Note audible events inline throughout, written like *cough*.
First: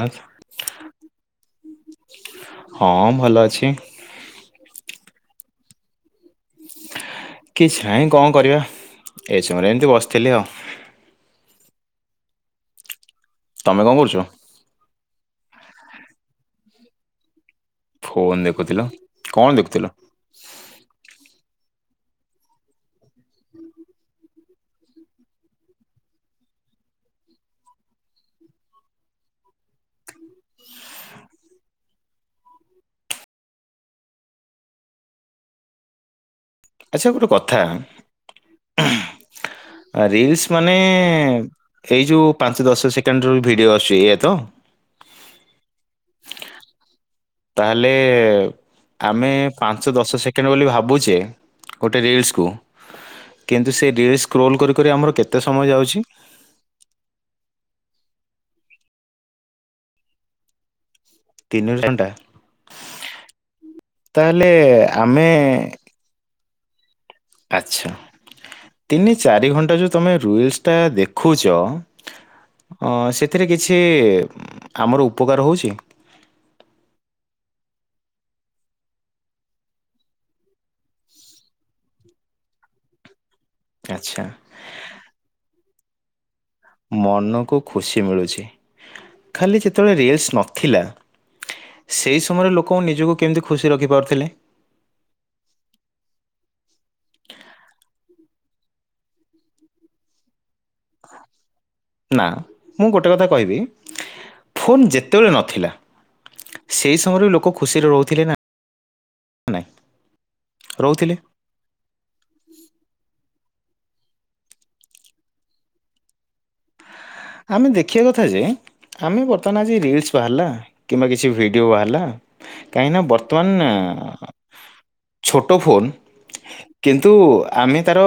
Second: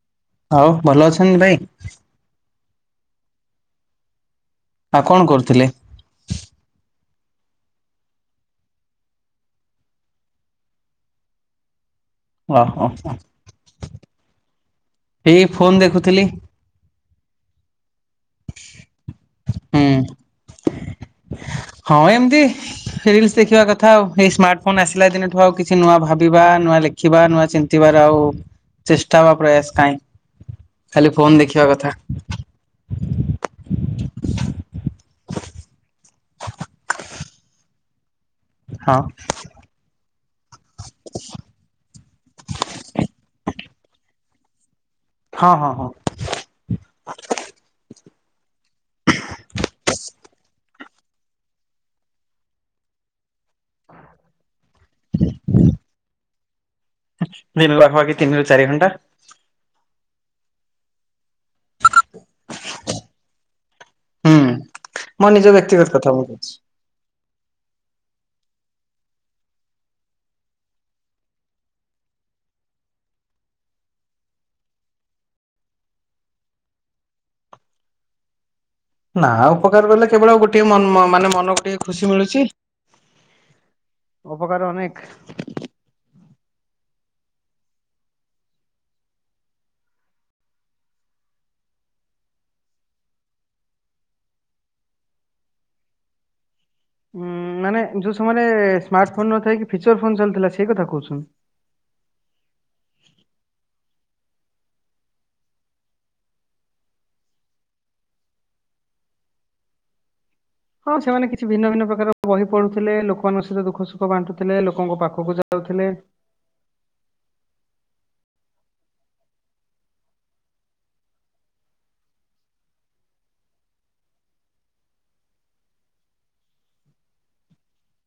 ଆଠ ହଉ ଭଲ ଅଛନ୍ତି ବାଇ? ହଁ, ଭଲ ଅଛି। ଆଉ କ'ଣ କରୁଥିଲେ? କିଛି ନାହିଁ ଙ୍କ କରିବା, ଏ ସମୟରେ ଏନ୍ତି ବସ୍‌ଥିଲି ଆଉ। *inaudible* ତମେ ଙ୍କ କରୁଚ? ଏ ଫୋନ୍ ଦେଖୁଥିଲି। ଫୋନ୍‌ ଦେଖୁଥିଲ, କ'ଣ ହୁଁ ଦେଖୁଥିଲ? ହଁ, ଏମ୍ତି। ରିଲ୍ସ ଦେଖିବା କଥା ଆଉ, ଏଇ ସ୍ମାର୍ଟ ଫୋନ୍‌ ଆସିଲା ଦିନଠୁ। ଆଉ କିଛି ନୂଆ ଭାବିବା ନୂଆ ଲେ ନୂଆ ଚିନ୍ତିିବାର ଆଉ ଚେଷ୍ଟା ବା ପ୍ରୟାସ୍‌ କାହିଁ। ଖାଲି ଫୋନ୍‌ ଦେଖିବା କଥା। *inaudible* ହଁ! ରିଲ୍ସ ମାନେ ଏଇ ଯଉ ପାଞ୍ଚ ଦଶ ସେକେଣ୍ଡ୍ ର ଭିଡ଼ିଓ ଆ--ଚି ଏଇଆ ତ। ହଁ ହଁ ହଁ। ତା'ହେଲେ ଆମେ ପାଞ୍ଚ ଦଶ ସେକେଣ୍ଡ୍ ବୋଲି ଭାବୁଚେ। ଗୋଟେ ରିଲ୍ସକୁ, କିନ୍ତୁ ସେ ରିଲ୍ସ ସେ ସ୍କ୍ରୋଲ୍ କରିି କରି ଆମର କେତେ ସମୟ ଯାଉଛି? *inaudible* ତିନି ଣ୍ଟା ହୁଁ ତା'ହେଲେ ମୋ ଆମେ *inaudible* ଆଚ୍ଛା, ତିନି ଚାରି ଘଣ୍ଟା ଯଉ ତମେ ରୁଇଲ୍ସ୍ ଟା ଦେଖୁଚ। ଅଁ, ସେଥିରେ କିଛି ଆମର ଉପକାର ହଉଚି। ନା ଆଉ ଉପକାର କଲେ କେବଳ ଆଉ ଗୋଟେ ମନ ମାନେ ମନକୁ ଟିକେ ଖୁସି ମିଳୁଛି। ଆଚ୍ଛା ଉପକାର ଅନେକ। ମନକୁ ଖୁସି ମିଳୁଛି ଖାଲି ଯେତେବେଳେ ରିଲ୍ସ୍ ନଥିଲା ସେହି ସମୟରେ ଲୋକ ନିଜକୁ କେମିତି ଖୁସି ରଖିପାରୁଥିଲେ। ଉଁ ମାନେ ଯୋଉ ସମୟରେ ସ୍ମାର୍ଟ ଫୋନ ନଥାାଇ କି ଫିଚର ଫୋନ୍ ଚାଲିଥିଲା ସେଇ କଥା କହୁଛୁ। ନା ମୁଁ ଗୋଟେ କଥା କହିବି ଫୋନ୍ ଯେତେବେଳେ ନଥିଲା। ସେହି ସମୟରେ ଲୋକ ଖୁସିରେ ରହୁଥିଲେ ନ ନାଇ। ହଁ ସେମାନେ କି କି ଭିନ୍ନ ଭିନ୍ନ ପ୍ରକାର ବହି ପଢ଼ୁଥିଲେ ଲୋକମାନଙ୍କ ସହିତ ଦୁଃଖ ସୁଖ ବାଣ୍ଟୁଥିଲେ ଲୋକଙ୍କ ପାଖକୁ ଯାଉଥିଲେ। ଆମେ ଦେଖିବା କଥା ଯେ। ଆମେ ବର୍ତ୍ତମାନ ଆଜି ରିଲସ ବାହାରିଲା କିମ୍ବା କିଛି ଭିଡିଓ ବାହାରିଲା। କାହିଁ ନା ବର୍ତ୍ତମାନ ଛୋଟ ଫୋନ କିନ୍ତୁ ଆମେ ତାର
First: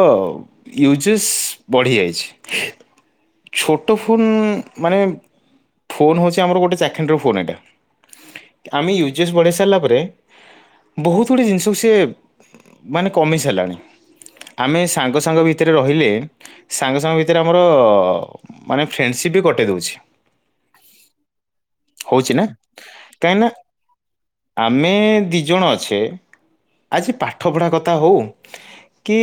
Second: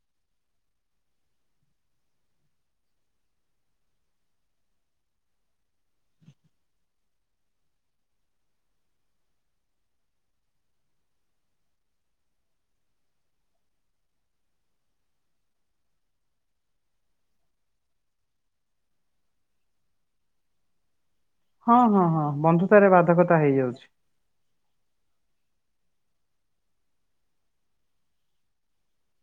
ୟୁଜେଜ ବଢି ଯାଇଛି। ଛୋ ତ ଫୋନ ମାନେ ଫୋନ ହଉଚି ଆମର ଗୋଟେ ଚାଖେଣ୍ଡର ଫୋନ ଏଇଟା। ଆମେ ୟୁଜଏସ୍ ବଢେଇ ସାରିଲା ପରେ। ବହୁତ ଗୁଡ଼ିଏ ଜିନିଷକୁ ସି ମାନେ କମି ସାରିଲାଣି ଆମେ ସାଙ୍ଗସଙ୍ଗ ଭିତରେ ରହିଲେ ସାଙ୍ଗସଙ୍ଗ ଭିତରେ ଆମର ମାନେ ଫ୍ରେଣ୍ଡସିପ୍ ବି କଟେଇ ଦେଉଛି ହଁ ହଁ ହଁ ହଉଛି ନା ବନ୍ଧୁତାରେ କାହିଁକି ବାଧକତା ନା ହେଇଯାଉଛି। ଆମେ ଦି ଜଣ ଅଛେ ଆଜି ପାଠ ପଢା କଥା ହଉ କି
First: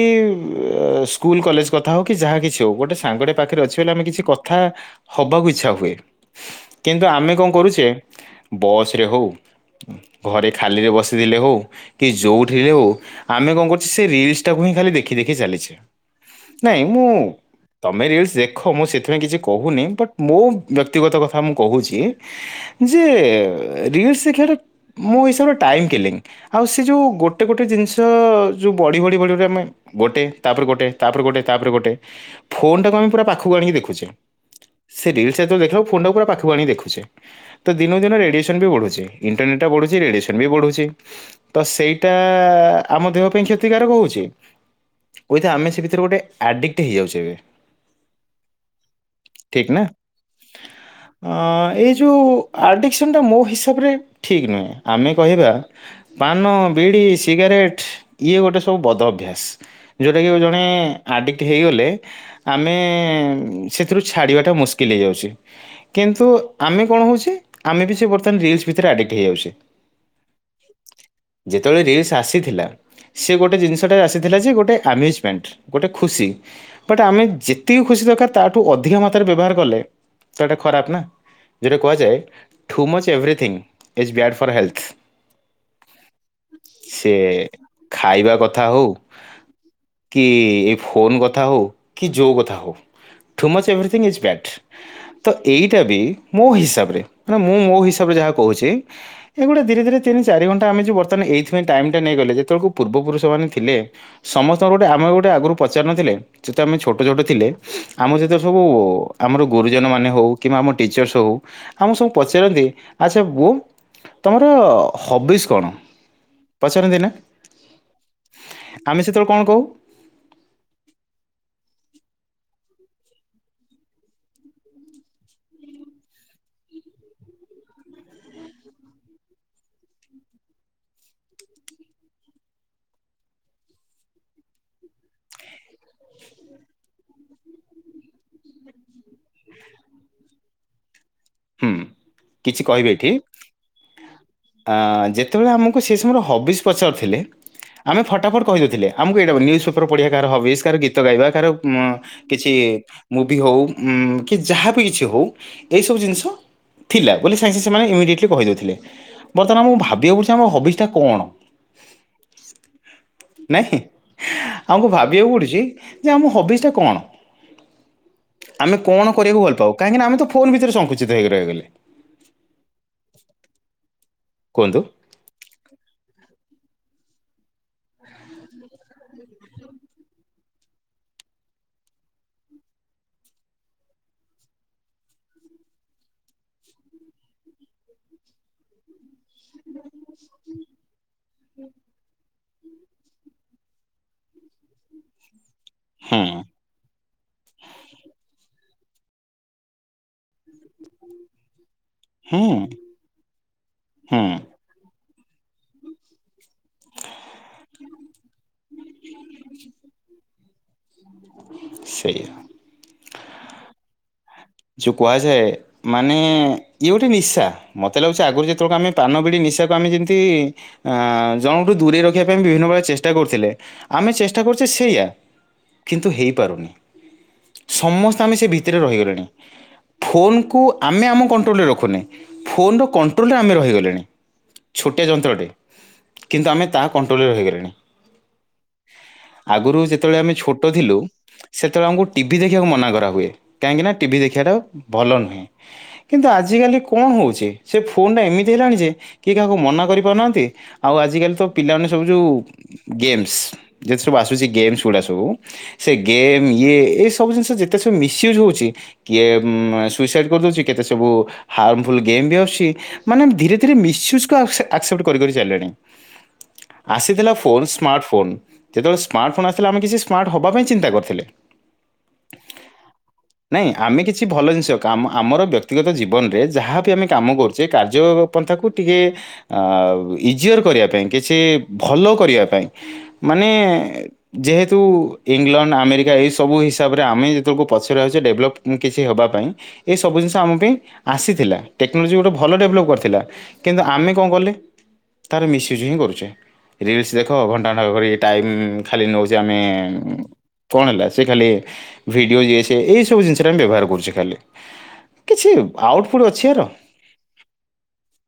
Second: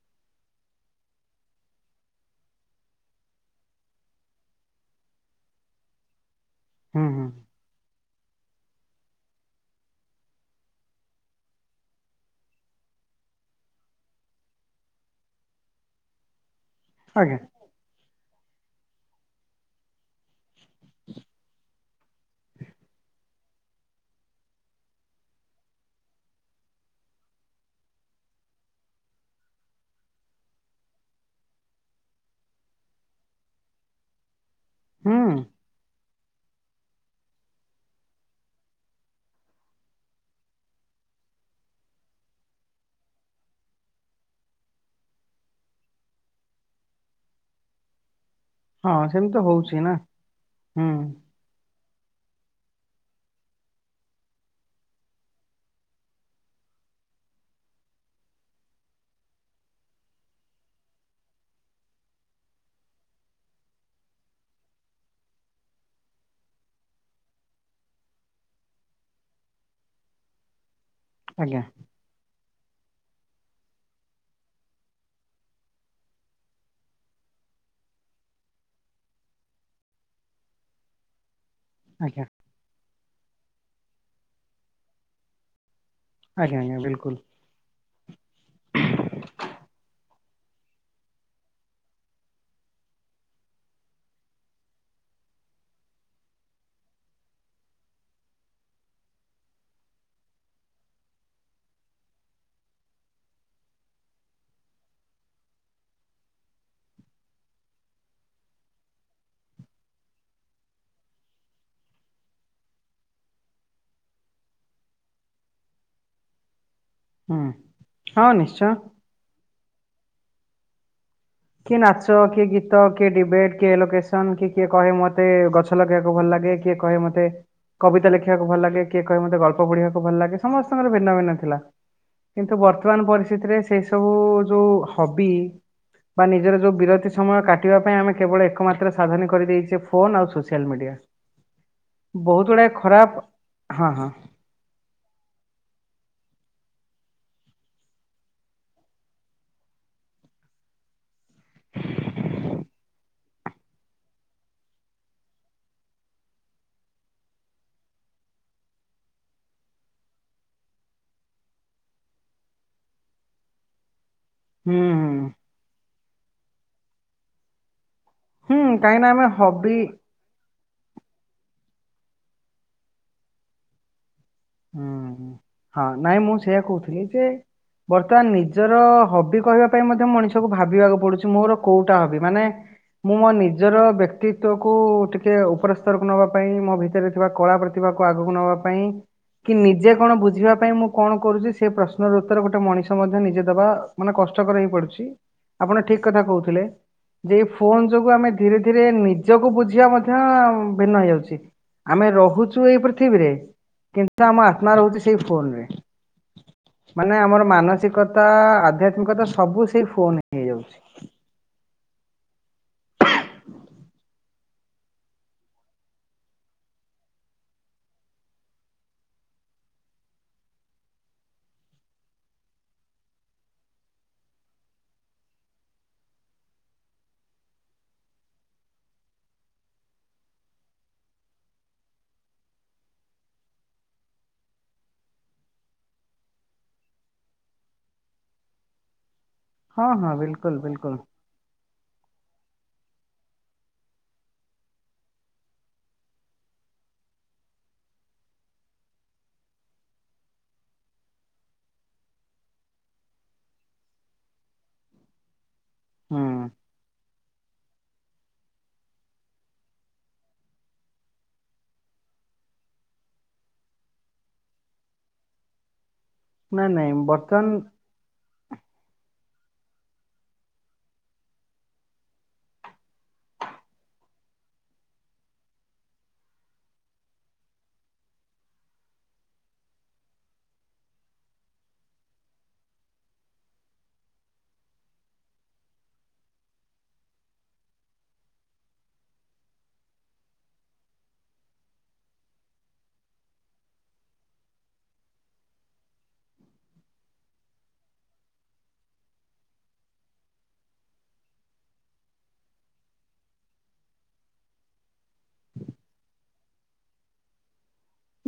ସ୍କୁଲ କଲେଜ କଥା ହଉ କି ଯାହା କିଛି ହଉ ଗୋଟେ ସାଙ୍ଗ ପାଖରେ ଅଛି। ତାହେଲେ ଆମେ କିଛି କଥା ହବାକୁ ଇଚ୍ଛା ହୁଏ ହୁଁ କିନ୍ତୁ ହୁଁ ଆମେ କଣ କରୁଛେ। ବସରେ ହଉ ଘରେ ଖାଲିରେ ବସିଥିଲେ ହଉ କି ଯୋଉଠିରେ ହଉ ଆମେ କଣ କରୁଛେ ସେ ରିଲସ ଟାକୁ ହିଁ ଖାଲି ଦେଖି ଦେଖି ଚାଲିଛେ ନାଇଁ ମୁଁ ଆଜ୍ଞା ତମେ ରିଲସ୍ ଦେ। ଦେଖ ମୁଁ ସେଥିପାଇଁ କିଛି କହୁନି ବଟ ମୁୋ ବ୍ୟକ୍ତିଗତ କଥା ମୁଁ କହୁଛି ଯେ ରିଲସ୍ ଦେଖିବା ମୁଁ ହିସାବରେ ଟାଇମ କିର୍ଲଲିଂ। ଆଉ ସେ ଯେଉଁ ଗୋଟେ ଗୋଟେ ଜିନିଷ ଯେଉଁ ବଢି ବଢ଼ି ବଢ ଆମେ ଗୋଟେ ତାପରେ ଗୋଟେ ତାପରେ ଗୋଟେ ତାପରେ ଗୋଟେ ଫୋନଟାକୁ ଆମେ ପୁରା ପା ପାଖକୁ ଆଣିକି ଦେଖୁଛ ସେ ରିଲସ୍ ହୁଁ। ଯେତେବେଳେ ଦେଖ ଫୋନ୍ ଟା ପୁରା ପାଖକୁ ଆଣିକି ଦେଖୁ ସେ ତ ଦିନକୁ ଦିନ ରେଡିଏସନ ବି ବଢୁଛି ଇଣ୍ଟରନେଟା ବଢୁଛି ରେଡିଏସନ ବି ବଢୁଛି। ତ ସେଇଟା ଆମ ଦେହ ପାଇଁ କ୍ଷତିକାରକ ହଉଛି। କ କହିଥାେ ଆମେ ସେ ଭିତରେ ଗୋଟେ ଆଡିକଟ ହେଇଯାଉଛେ ଏବେ ହଁ ସେମି ତ ହଉଛି ନା ହୁଁ ଏଇ ଯେଉଁ ଆଡ଼ିକସନ୍ଟା ମୋ ହିସାବରେ ଠିକ୍ ନୁହେଁ ଆମେ କହିବା ପାନ, ବିଡ଼ି, ସିଗାରେଟ୍ ଇଏ ଗୋଟେ ସବୁ ବଦ ଅଭ୍ୟାସ। ଯେଉଁଟାକି ଜଣେ ଆଡ଼ିକ୍ଟ ହେଇଗଲେ ଆମେ ସେଥିରୁ ଛାଡିବା ଟା ମୁସ୍କିଲ ହେଇଯାଉଛି। କିନ୍ତୁ ଆମେ କଣ ହଉଛ ଆମେ ବି ସେ ବର୍ତ୍ତମାନ ରିଲସ ଭିତରେ ଆଡିକଟ ହେଇଯାଉଛିେ ଆଜ୍ଞା ଯେତେବେଳେ ରିଲ୍ସ ଆସିଥିଲା ସେ ଗୋଟେ ଜିନିଷଟା ଆସିଥିଲା ଯେ ଗୋଟେ ଆମ୍ୟୁଜମେଣ୍ଟ ଗୋଟେ ଖୁସି ବଟ୍ ଆମେ ଯେ ଏତିକ ଖୁସି ଦରକାର ତାଠୁ ଅଧିକ ମାତ୍ରାରେ ବ୍ୟବହାର କଲେ ତ ଏଇଟା ଖରାପ ନା ଯଉଟା କୁହାଯାଏ ଆଜ୍ଞା too much everything is bad for health. ଆଜ୍ଞା ଆଜ୍ଞା ସେ। ବିଲକୁଲ। ଖାଇବା କଥା ହଉ କି ଏଇ ଫୋନ କଥା ହଉ କି ଯୋଉ କଥା ହଉ too much everything is bad. ତ ଏଇଟା ବି ମୋ ହିସାବରେ ମାନେ ମୁଁ ମୋ ହିସାବରେ ଯାହା କହୁଛି ଏଗୁଡ଼ା ଧୀରେଧୀରେ ତିନି ଚାରି ଘଣ୍ଟା ଆମେ ଯେଉଁ ବର୍ତ୍ତମାନ ଏଇଥି ପାଇଁ ଟାଇମ୍ ଟା ନେଇଗଲେ ଯେତେବେଳକୁ ପୂର୍ବପୁରୁଷମାନେ ଥିଲେ। ସମସ୍ତଙ୍କର ଗୋଟେ ଆମର ଗୋଟେ ଆଗରୁ ପଚାରିନଥିଲେ ଯେତେ ଆମେ ଛୋଟ ଛୋଟ ଥିଲେ। ଆମ ଯେତବେଳେ ସବୁ ଆମର ଗୁରୁଜନ ମାନେ ହଉ କିମ୍ବା ଆମ ଟିଚର୍ସ ହଉ। ଆଉ ମୁଁ ସବୁ ପଚାରନ୍ତି ଆଚ୍ଛା ପୁଅ ତମର ହବିସ୍ କଣ? ପଚରନ୍ତି ନା? ହୁଁ ହଁ ନିଶ୍ଚୟ। ଆମେ ସେତେବେଳେ କଣ କହୁ? କିଏ ନାଚ କିଏ ଗୀତ କିଏ ଡିବେଟ୍ କିଏ ଲୋକେସନ କି କିଏ କହେ ମତେ ଗଛ ଗଛ ଲଗେଇକୁ ଭଲ ଲାଗେ କିଏ କହେ ମତେ କବିତା ଲେଖିବାକୁ ଭଲ ଲାଗେ କିଏ କହେ ମତେ ଗଳ୍ପ ପଢିବାକୁ ଭଲ ଲାଗେ ସମସ୍ତଙ୍କର ଭିନ୍ନ ଭିନ୍ନ ଥିଲା। କିନ୍ତୁ ବର୍ତ୍ତମାନ ପରିସ୍ଥିତିରେ ସେସବୁ ଯେଉଁ ହବି। ବା ନିଜର ଯୋଉ ବିରତି ସମୟ କାଟିବା ପାଇଁ ଆମେ କେବଳ ଏକମାତ୍ର ସାଧନ କରିଦେଇଛେ ଫୋନ ଆଉ ସୋସିଆଲ ମିଡିଆ। ହୁଁ ବହୁତ ଗୁଡାଏ ଖରାପ ହଁ ହଁ। ଆ ଯେତେବେଳେ ଆମକୁ ସେ ସମୟରେ ହବିଜ ପଚାରୁଥିଲେ। ଆମେ ଫଟାଫଟ କହିଦେଉଥିଲେ ଆମକୁ ଏଇଟା ନ୍ୟୁଜ୍ ପେପର ପଢ଼ିବା କାହାର ହବିଜ କାହାର ଗୀତ ଗାଇବା କା କିଛି ମୁଭି ହଉ ଉ କି ଯାହାବି କିଛି ହଉ ଏଇ ସବୁ ଜିନିଷ ଥିଲା ବୋଲି ସାଙ୍ଗସାଙ୍ଗେ ସେମାନେ ଇମିଡିଏଟଲି କହିଦଉଥିଲେ। ବର୍ତ୍ତମାନ ମୁକୁ ଭାବିବାକୁ ପଡୁଛି ଆମ ହବିଜଟା କଣ ନାଇଁ? ହୁଁ ଆମକୁ ହୁଁ ଭାବିବାକୁ ପଡ଼ୁଛି ଯେ ଆମ ହବିସ୍ ଟା କଣ? ହୁଁ ଆମେ କାହିଁକି କଣ ନା ଆମେ କରିବାକୁ ଭଲ ପାଉ ହବି କାହିଁକି ନା ଆମେ ତ ଫୋନ ଭିତରେ ସଙ୍କୁଚିତ ହେଇକି ରହିଗଲେ। କୁହନ୍ତୁ ହୁଁ ହଁ ନାଇଁ ମୁଁ ସେଇଆ କହୁଥିଲି ଯେ ବର୍ତ୍ତମାନ ନିଜର ହବି କହିବା ପାଇଁ ମଧ୍ୟ ମଣିଷକୁ ଭାବିବାକୁ ପଡୁଛି ମୋର କୋଉଟା ହବି ମାନେ ମୁଁ ମୋ ନିଜର ବ୍ୟକ୍ତିତକୁ ଟିକେ ଉପରସ୍ତରକୁ ନେବା ପାଇଁ ମୋ ଭିତରେ ଥିବା କଳା ପ୍ରତି ଆଗକୁ ନବା ପାଇଁ କି ନିଜେ କଣ ବୁଝିବା ପାଇଁ ମୁଁ କଣ କରୁଛି ସେ ପ୍ରଶ୍ନର ଉ ଥିରେ ଗୋଟେ ମଣିଷ ମଧ୍ୟ ନିଜେ ଦେବା ମାନେ କଷ୍ଟକର ହେଇ ପଡୁଛି ଆପଣ ଠିକ କଥା ହୁଁ କହୁଥିଲେ। ସେଇ ଫୋନ ଯୋଗୁ ଆମେ ଧୀରେ ଧୀରେ ନିଜକୁ ବୁଝିବା ମଧ୍ୟ ଭିନ୍ନ ହେଇଯାଉଛି ଆମେ ହୁଁ ରହୁଛୁ ଏଇ ପୃଥିବୀରେ ହୁଁ କିନ୍ତୁ ଆମ ଆତ୍ମା ରହୁଛି ସେଇ ଫୋନରେ। ମାନେ ଆମର ମାନସିକତା ଆଧ୍ୟାତ୍ମିକତା ସବୁ ସେଇ ଫୋନ ହି। ସେଇ। *inaudible* ଚୁ କୁହାଯାଏ ମାନେ ଇଏ ଗୋଟେ ନିଶା ମୋତେ ଲାଗୁଛି ଆଗରୁ ଯେତେବେଳକୁ ଆମେ ପାନ ବିଡ଼ି ନିଶାକୁ ଆମେ ଯେମିତି ଆ ଜଣକଠୁ ଦୂରେଇ ରଖିବା ପାଇଁ ବିଭିନ୍ନ ପ୍ରକାର ଚେଷ୍ଟା କରୁଥିଲେ ଆମେ ଚେଷ୍ଟା କରୁଛେ ସେଇୟା। କିନ୍ତୁ ହେଇପାରୁନି ସମସ୍ତେ ଆମେ ସେ ଭିତରେ ରହିଗଲେଣି। ଫୋନକୁ ଆମେ ଆମ କଣ୍ଟ୍ରୋଲରେ ରଖୁନେ। ଫୋନର କଣ୍ଟ୍ରୋଲରେ ଆମେ ରହିଗଲେଣି ଛୋଟିଆ ଯନ୍ତ୍ରଟେ କିନ୍ତୁ ଆମେ ତା କଟ୍ରୋଲରେ ରହିଗଲେଣି। ଆଗରୁ ହଁ ହଁ ଯେତେବେଳେ ଆମେ ବିଲକୁଲ ଛୋଟ ବିଲକୁଲ ଥିଲୁ। ସେତେବେଳେ ଆମକୁ ଟିଭିି ଦେଖିବାକୁ ମନା କରାହୁଏ କାହିଁକିନା ଟିଭି ଦେଖିବାଟା ଭଲ ନୁହେଁ। କିନ୍ତୁ ଆଜିକାଲି କଣ ହଉଛି ସେ ଫୋନ୍ ଟା ଏମିତି ହେଲାଣି ଯେ କିଏ କାହାକୁ ମନା କରିପାରୁନାହାଁନ୍ତି ଆଉ ଆଜିକାଲି ତ ପିଲାମାନେ ସବୁ ଯୋଉ ଗେମ୍ସ ଯେତେ ସବୁ ଆସୁଛି ଗେମ୍ସ ଗୁଡ଼ା ସବୁ। ସେ ହୁଁ ଗେମ୍ ଇଏ ଏ ସବୁ ଜିନିଷ ଯେତେ ସବୁ ମିସୟୁଜ୍ ହଉଛି। କିଏ ସୁଇସାଇଡ କରିଦଉଛି କେତେ ସବୁ ହାର୍ମଫୁଲ ଗେମ ବି ଆସୁଛି। ମାନେ ଧୀରେ ଧୀରେ ମିସୟୁଜକୁ ଆସେ ଆସେପ୍ଟ କରି କରି ଚାଲିଲେଣି ନାଇଁ ନାଇଁ ଆସିଥିଲା ବର୍ତ୍ତମାନ ଫୋନସ ସ୍ମାର୍ଟ ଫୋନ ଯେତେବେଳେ ସ୍ମାର୍ଟ ଫୋନ ଆସିଥିଲା ଆମେ କିଛି ସ୍ମାର୍ଟ ହବା ପାଇଁ ଚିନ୍ତା କରିଥିଲେ। ନାଇଁ। ଆମେ କିଛି ଭଲ ଜିନିଷ କାମ ଆମର ବ୍ୟକ୍ତିଗତ ଜୀବନରେ ଯାହାବି ଆମେ କାମ କରୁଛେ କାର୍ଯ୍ୟ ପନ୍ଥାକୁ ଟିକେ ଇଜିଅର କରିବା ପାଇଁ କିଛି ଭଲ କରିବା ପାଇଁ। ମାନେ ଯେହେତୁ ଇଂଲଣ୍ଡ ଆମେରିକା ଏଇସବୁ ହିସାବରେ ଆମେ ଯେତେବେଳକୁ ପଛରେ ଅଛେ ଡେଭଲପ୍ କିଛି ହବା ପାଇଁ ଏସବୁ ଜିନିଷ ଆମ ପାଇଁ ଆସିଥିଲା ଟେକ୍ନୋଲୋଜି ଗୋଟେ ଭଲ ଡେଭଲପ୍ କରିଥିଲା। କିନ୍ତୁ ଆମେ କଣ କଲେ ତାର ମିସୟୁଜ୍ ହିଁ କରୁଛେ। ରିଲ୍ସ ଦେଖ ଘଣ୍ଟା ଘଣ୍ଟା କରି ଟାଇମ୍ ଖାଲି ନଉଛେ ଆମେ କଣ ହେଲା ସେ ଖାଲି ଭିଡିଓ ଯିଏ ସେ ଏଇ ସବୁ ଜିନିଷ ସେଟା ଆମେ ବ୍ୟବହାର କରୁଛେ ଖାଲି କିଛି ଆଉଟ୍ପୁଟ୍ ଅଛି ଆର?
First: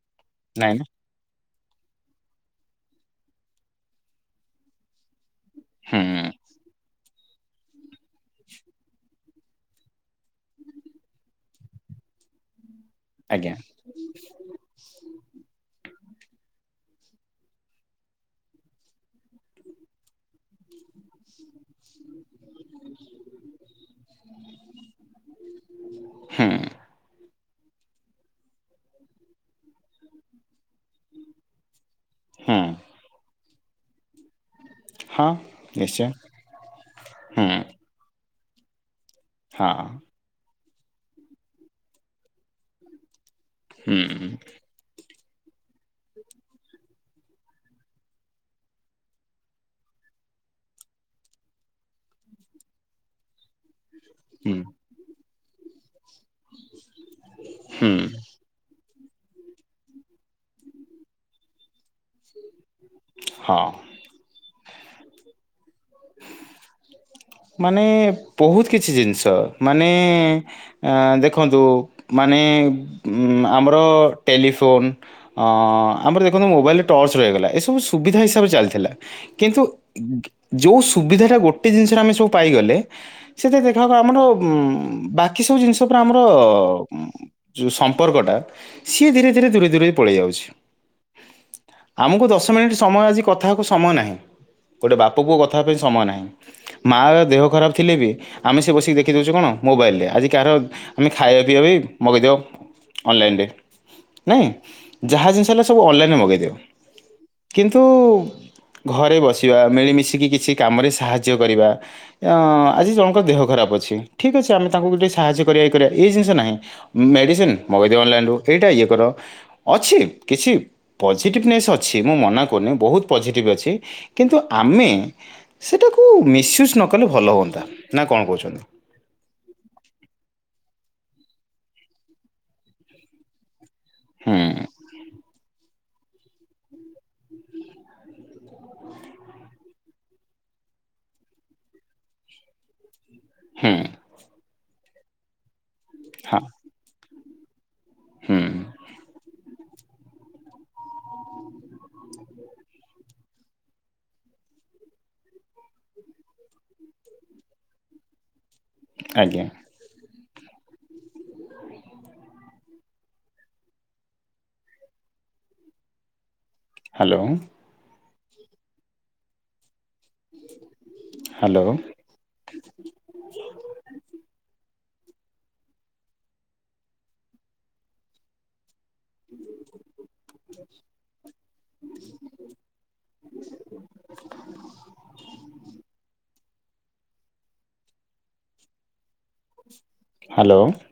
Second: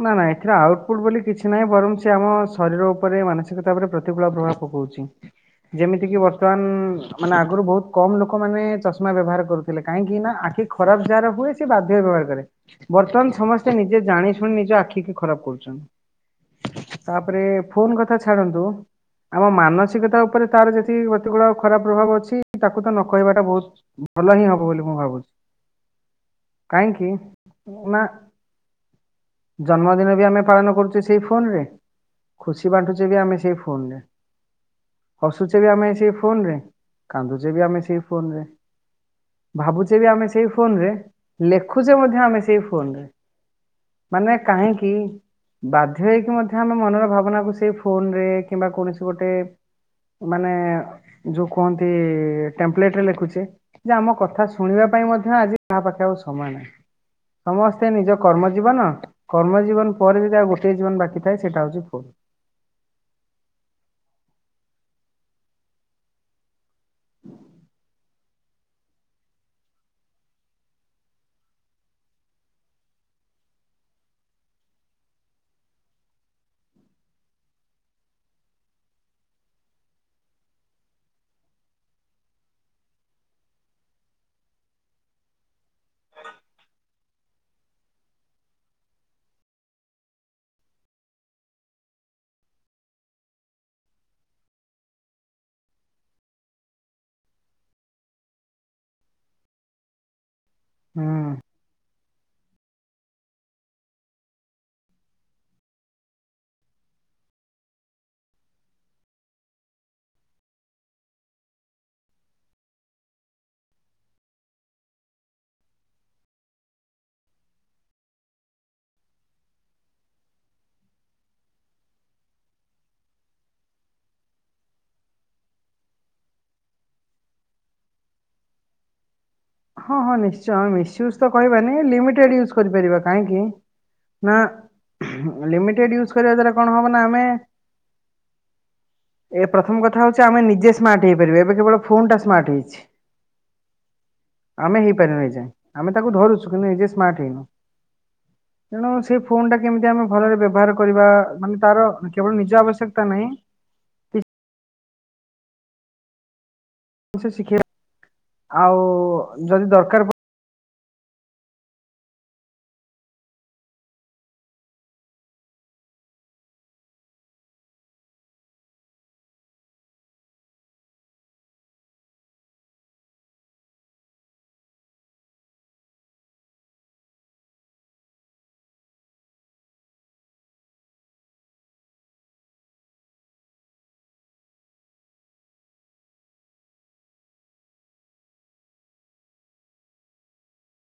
ନା ନା ଏଥିରେ ନାଇଁ ନା ଆଉଟପୁଟ୍ ବୋଲି କିଛି ନାହିଁ ବରଂ ସେ ଆମ ଶରୀର ଉପରେ ମାନସିକତା ଉପରେ ପ୍ରତିକୂଳ ପ୍ରଭାବ ପକଉଛି। ହୁଁ ଯେମିତି କିି ବର୍ତ୍ତମାନ ମାନେ ଆଗରୁ ବହୁତ କମ୍ ଲୋକମାନେ ଚଷମା ବ୍ୟବହାର କରୁଥିଲେ। କାହିଁକି, ନା ଆଖି ଖରାପ ଯାହର ହୁଏ ସେ ବାଧ୍ୟ ହୋଇ ବ୍ୟବହାର କରେ। ବର୍ତ୍ତମାନ ଆଜ୍ଞା ସମସ୍ତେ ନିଜେ ଜାଣି ଶୁଣି ନିଜ ଆଖିକୁ ଖରାପ କରୁଛନ୍ତି। ତାପରେ ଫୋନ କଥା ଛାଡନ୍ତୁ‌। ଆମ ମାନସିକତା ଉପରେ ତାର ଯେତିକି ପ୍ରତିକୂଳ ଖରାପ ପ୍ରଭାବ ଅଛି ତାକୁ ତ ନ କହିବାଟା ବହୁତ ଭଲ ହିଁ ହବ ବୋଲି ମୁଁ ଭାବୁଛି। ହୁଁ। କାହିଁକି ନା। ଜନ୍ମଦିନ ବି ଆମେ ପାଳନ କରୁଛେ ସେଇ ଫୋନରେ। ହୁଁ। ଖୁସି ବାଣ୍ଟୁଛେ ବି ଆମେ ସେଇ ଫୋନରେ। ହଁ ହସୁଛେ ବି ଆମେ ନିଶ୍ଚୟ ସେଇ ଫୋନ ରେ ହୁଁ କାନ୍ଦୁଛେ ବି ଆମେ ସେଇ ଫୋନ ରେ। ହଁ ଭାବୁଛେ ବି ଆମେ ସେଇ ଫୋନ ରେ ଲେଖୁଛେ ମଧ୍ୟ ଆମେ ସେଇ ଫୋନରେ। ହୁଁ ମାନେ କାହିଁକି଼ ବାଧ୍ୟ ହେଇକି ମଧ୍ୟ ଆମ ମନର ଭାବନାକୁ ସେଇ ଫୋନରେ କିମ୍ବା କୌଣସି ଗୋଟେ ମାନେ ଯୋଉ କୁହନ୍ତି ଟେମ୍ପଲେଟ ରେ ଲେଖୁଛେ ଯେ ଆମ କଥା ହୁଁ ଶୁଣିବା ପାଇଁ ମଧ୍ୟ ଆଜି କାହା ପାଖେ ଆଉ ସମୟ ନାହିଁ ସମସ୍ତେ ହୁଁ ନିଜ କର୍ମ ଜୀବନ କର୍ମ ଜୀବନ ପରେ ଯଦି ଆଉ ଗୋଟଏ ଜୀବନ ବାକି ଥାଏ ସେଇଟା ହଉଛି ଫୋନ। ହଁ। ମାନେ ବହୁତ କିଛି ଜିନିଷ ମାନେ ଏ ଦେଖନ୍ତୁ ମାନେ ଆମର ଟେଲିଫୋନ ଅଁ ଆମର ଦେଖନ୍ତୁ ମୋବାଇଲରେ ଟର୍ଚ୍ଚ ରହିଗଲା ଏସବୁ ସୁବିଧା ହିସାବରେ ଚାଲିଥିଲା। କିନ୍ତୁ ଯୋଉ ସୁବିଧାଟା ଗୋଟେ ଜିନିଷରେ ଆମେ ସବୁ ପାଇଗଲେ। ସେଥିରେ ଦେଖାହେବ ଆମର ଉଁ ବାକି ସବୁ ଜିନିଷ ଉପରେ ଆମର ଯଉ ସମ୍ପର୍କଟା ସିଏ ଧୀରେ ଧୀରେ ଦୂରେଇ ଦୂରେଇ ପଳେଇ ଯାଉଛି। ଆମକୁ ଦଶ ମିନିଟ ସମୟ ଆଜି କଥା ହେବାକୁ ସମୟ ନାହିଁ ଗୋଟେ ବା ପକୁ କଥା ପାଇଁ ସମୟ ନାହିଁ। ମା ଦେହ ଖରାପ ଥିଲେ ବି ଆମେ ସେ ବସିକି ଦେଖିଦଉଚେ କଣ ମୋବାଇଲରେ। କାହାର ଆମେ ହୁଁ ଖାଇବା ପିଇବା ବି ମଗାଇଦିଅ ଅନଲାଇନରେ। ନାଇଁ ଯାହା ଜିନିଷ ହେଲା ସବୁ ଅନଲାଇନରେ ମଗେଇଦିଅ। କିନ୍ତୁ ଘରେ ବସିବା ମିଳି ମିଶିକି କିଛି କାମରେ ସାହାଯ୍ୟ କରିବା। ଆଜି ଜଣଙ୍କ ଦେହ ଖରାପ ଅଛି। ଠିକ୍ ଅଛି ଆମେ ତାଙ୍କୁକୁ ଟିକେ ସାହାଯ୍ୟ କରିବା ଇଏ କରିବା ଏଇ ଜିନିଷ ନାହିଁ। ମେଡିସିନ ମଗେଇଦିଅ ଅନଲାଇନ ରୁ ଏଇଟା ଇଏ କର ଅଛି କିଛି। ପଜିଟିଭନେସ୍ ଅଛି ମୁଁ ମନା କରୁନି ବହୁତ ପଜିଟିଭ୍ ଅଛି କିନ୍ତୁ ଆମେ। ସେଟାକୁ ମିସୟୁଜ୍ ନ କଲେ ଭଲ ହୁଅନ୍ତା ନା କଣ କହୁଛନ୍ତି? ହଁ ହଁ ନିଶ୍ଚୟ ଆମେ ମିସୟୁଜ୍ ତ କହିବାନି ଲିମିଟେଡ ୟୁଜ୍ କରିପାରିବା କାହିଁକି? ନା ହୁଁ ଲିମିଟେଡ ୟୁଜ କରିବା ଦ୍ଵାରା କଣ ହବ ନା ଆମେ ଏ ପ୍ରଥମ କଥା ହଉଛି ଆମେ ନିଜେ ସ୍ମାର୍ଟ ହେଇପାରିବା ଏବେ କେବଳ ଫୋନ୍ ଟା ସ୍ମାର୍ଟ ହେଇଛି। ହୁଁ। ଆମେ ହେଇପାରିନୁ ଏଯାଏ ଆମେ ତାକୁ ହଁ ଧରୁଛୁ କିନ୍ତୁ ଏ ସ୍ମାର୍ଟ ହେଇନୁ। ହୁଁ। ତେଣୁ ସେ ଫୋନ ଟା କେମିତି ଆମେ ଭଲରେ ବ୍ୟବହାର କରିବା ମାନେ ତାର କେବଳ ନିଜ ଆବଶ୍ୟକତା ନାହିଁ। କିଛି ସେ ଶିଖେଇଲା ଆଉ ଆଜ୍ଞା ଯଦି ଦରକାର ହାଲୋ। ହ୍ୟାଲୋ! *unintelligible* *inaudible* ହ୍ୟାଲୋ।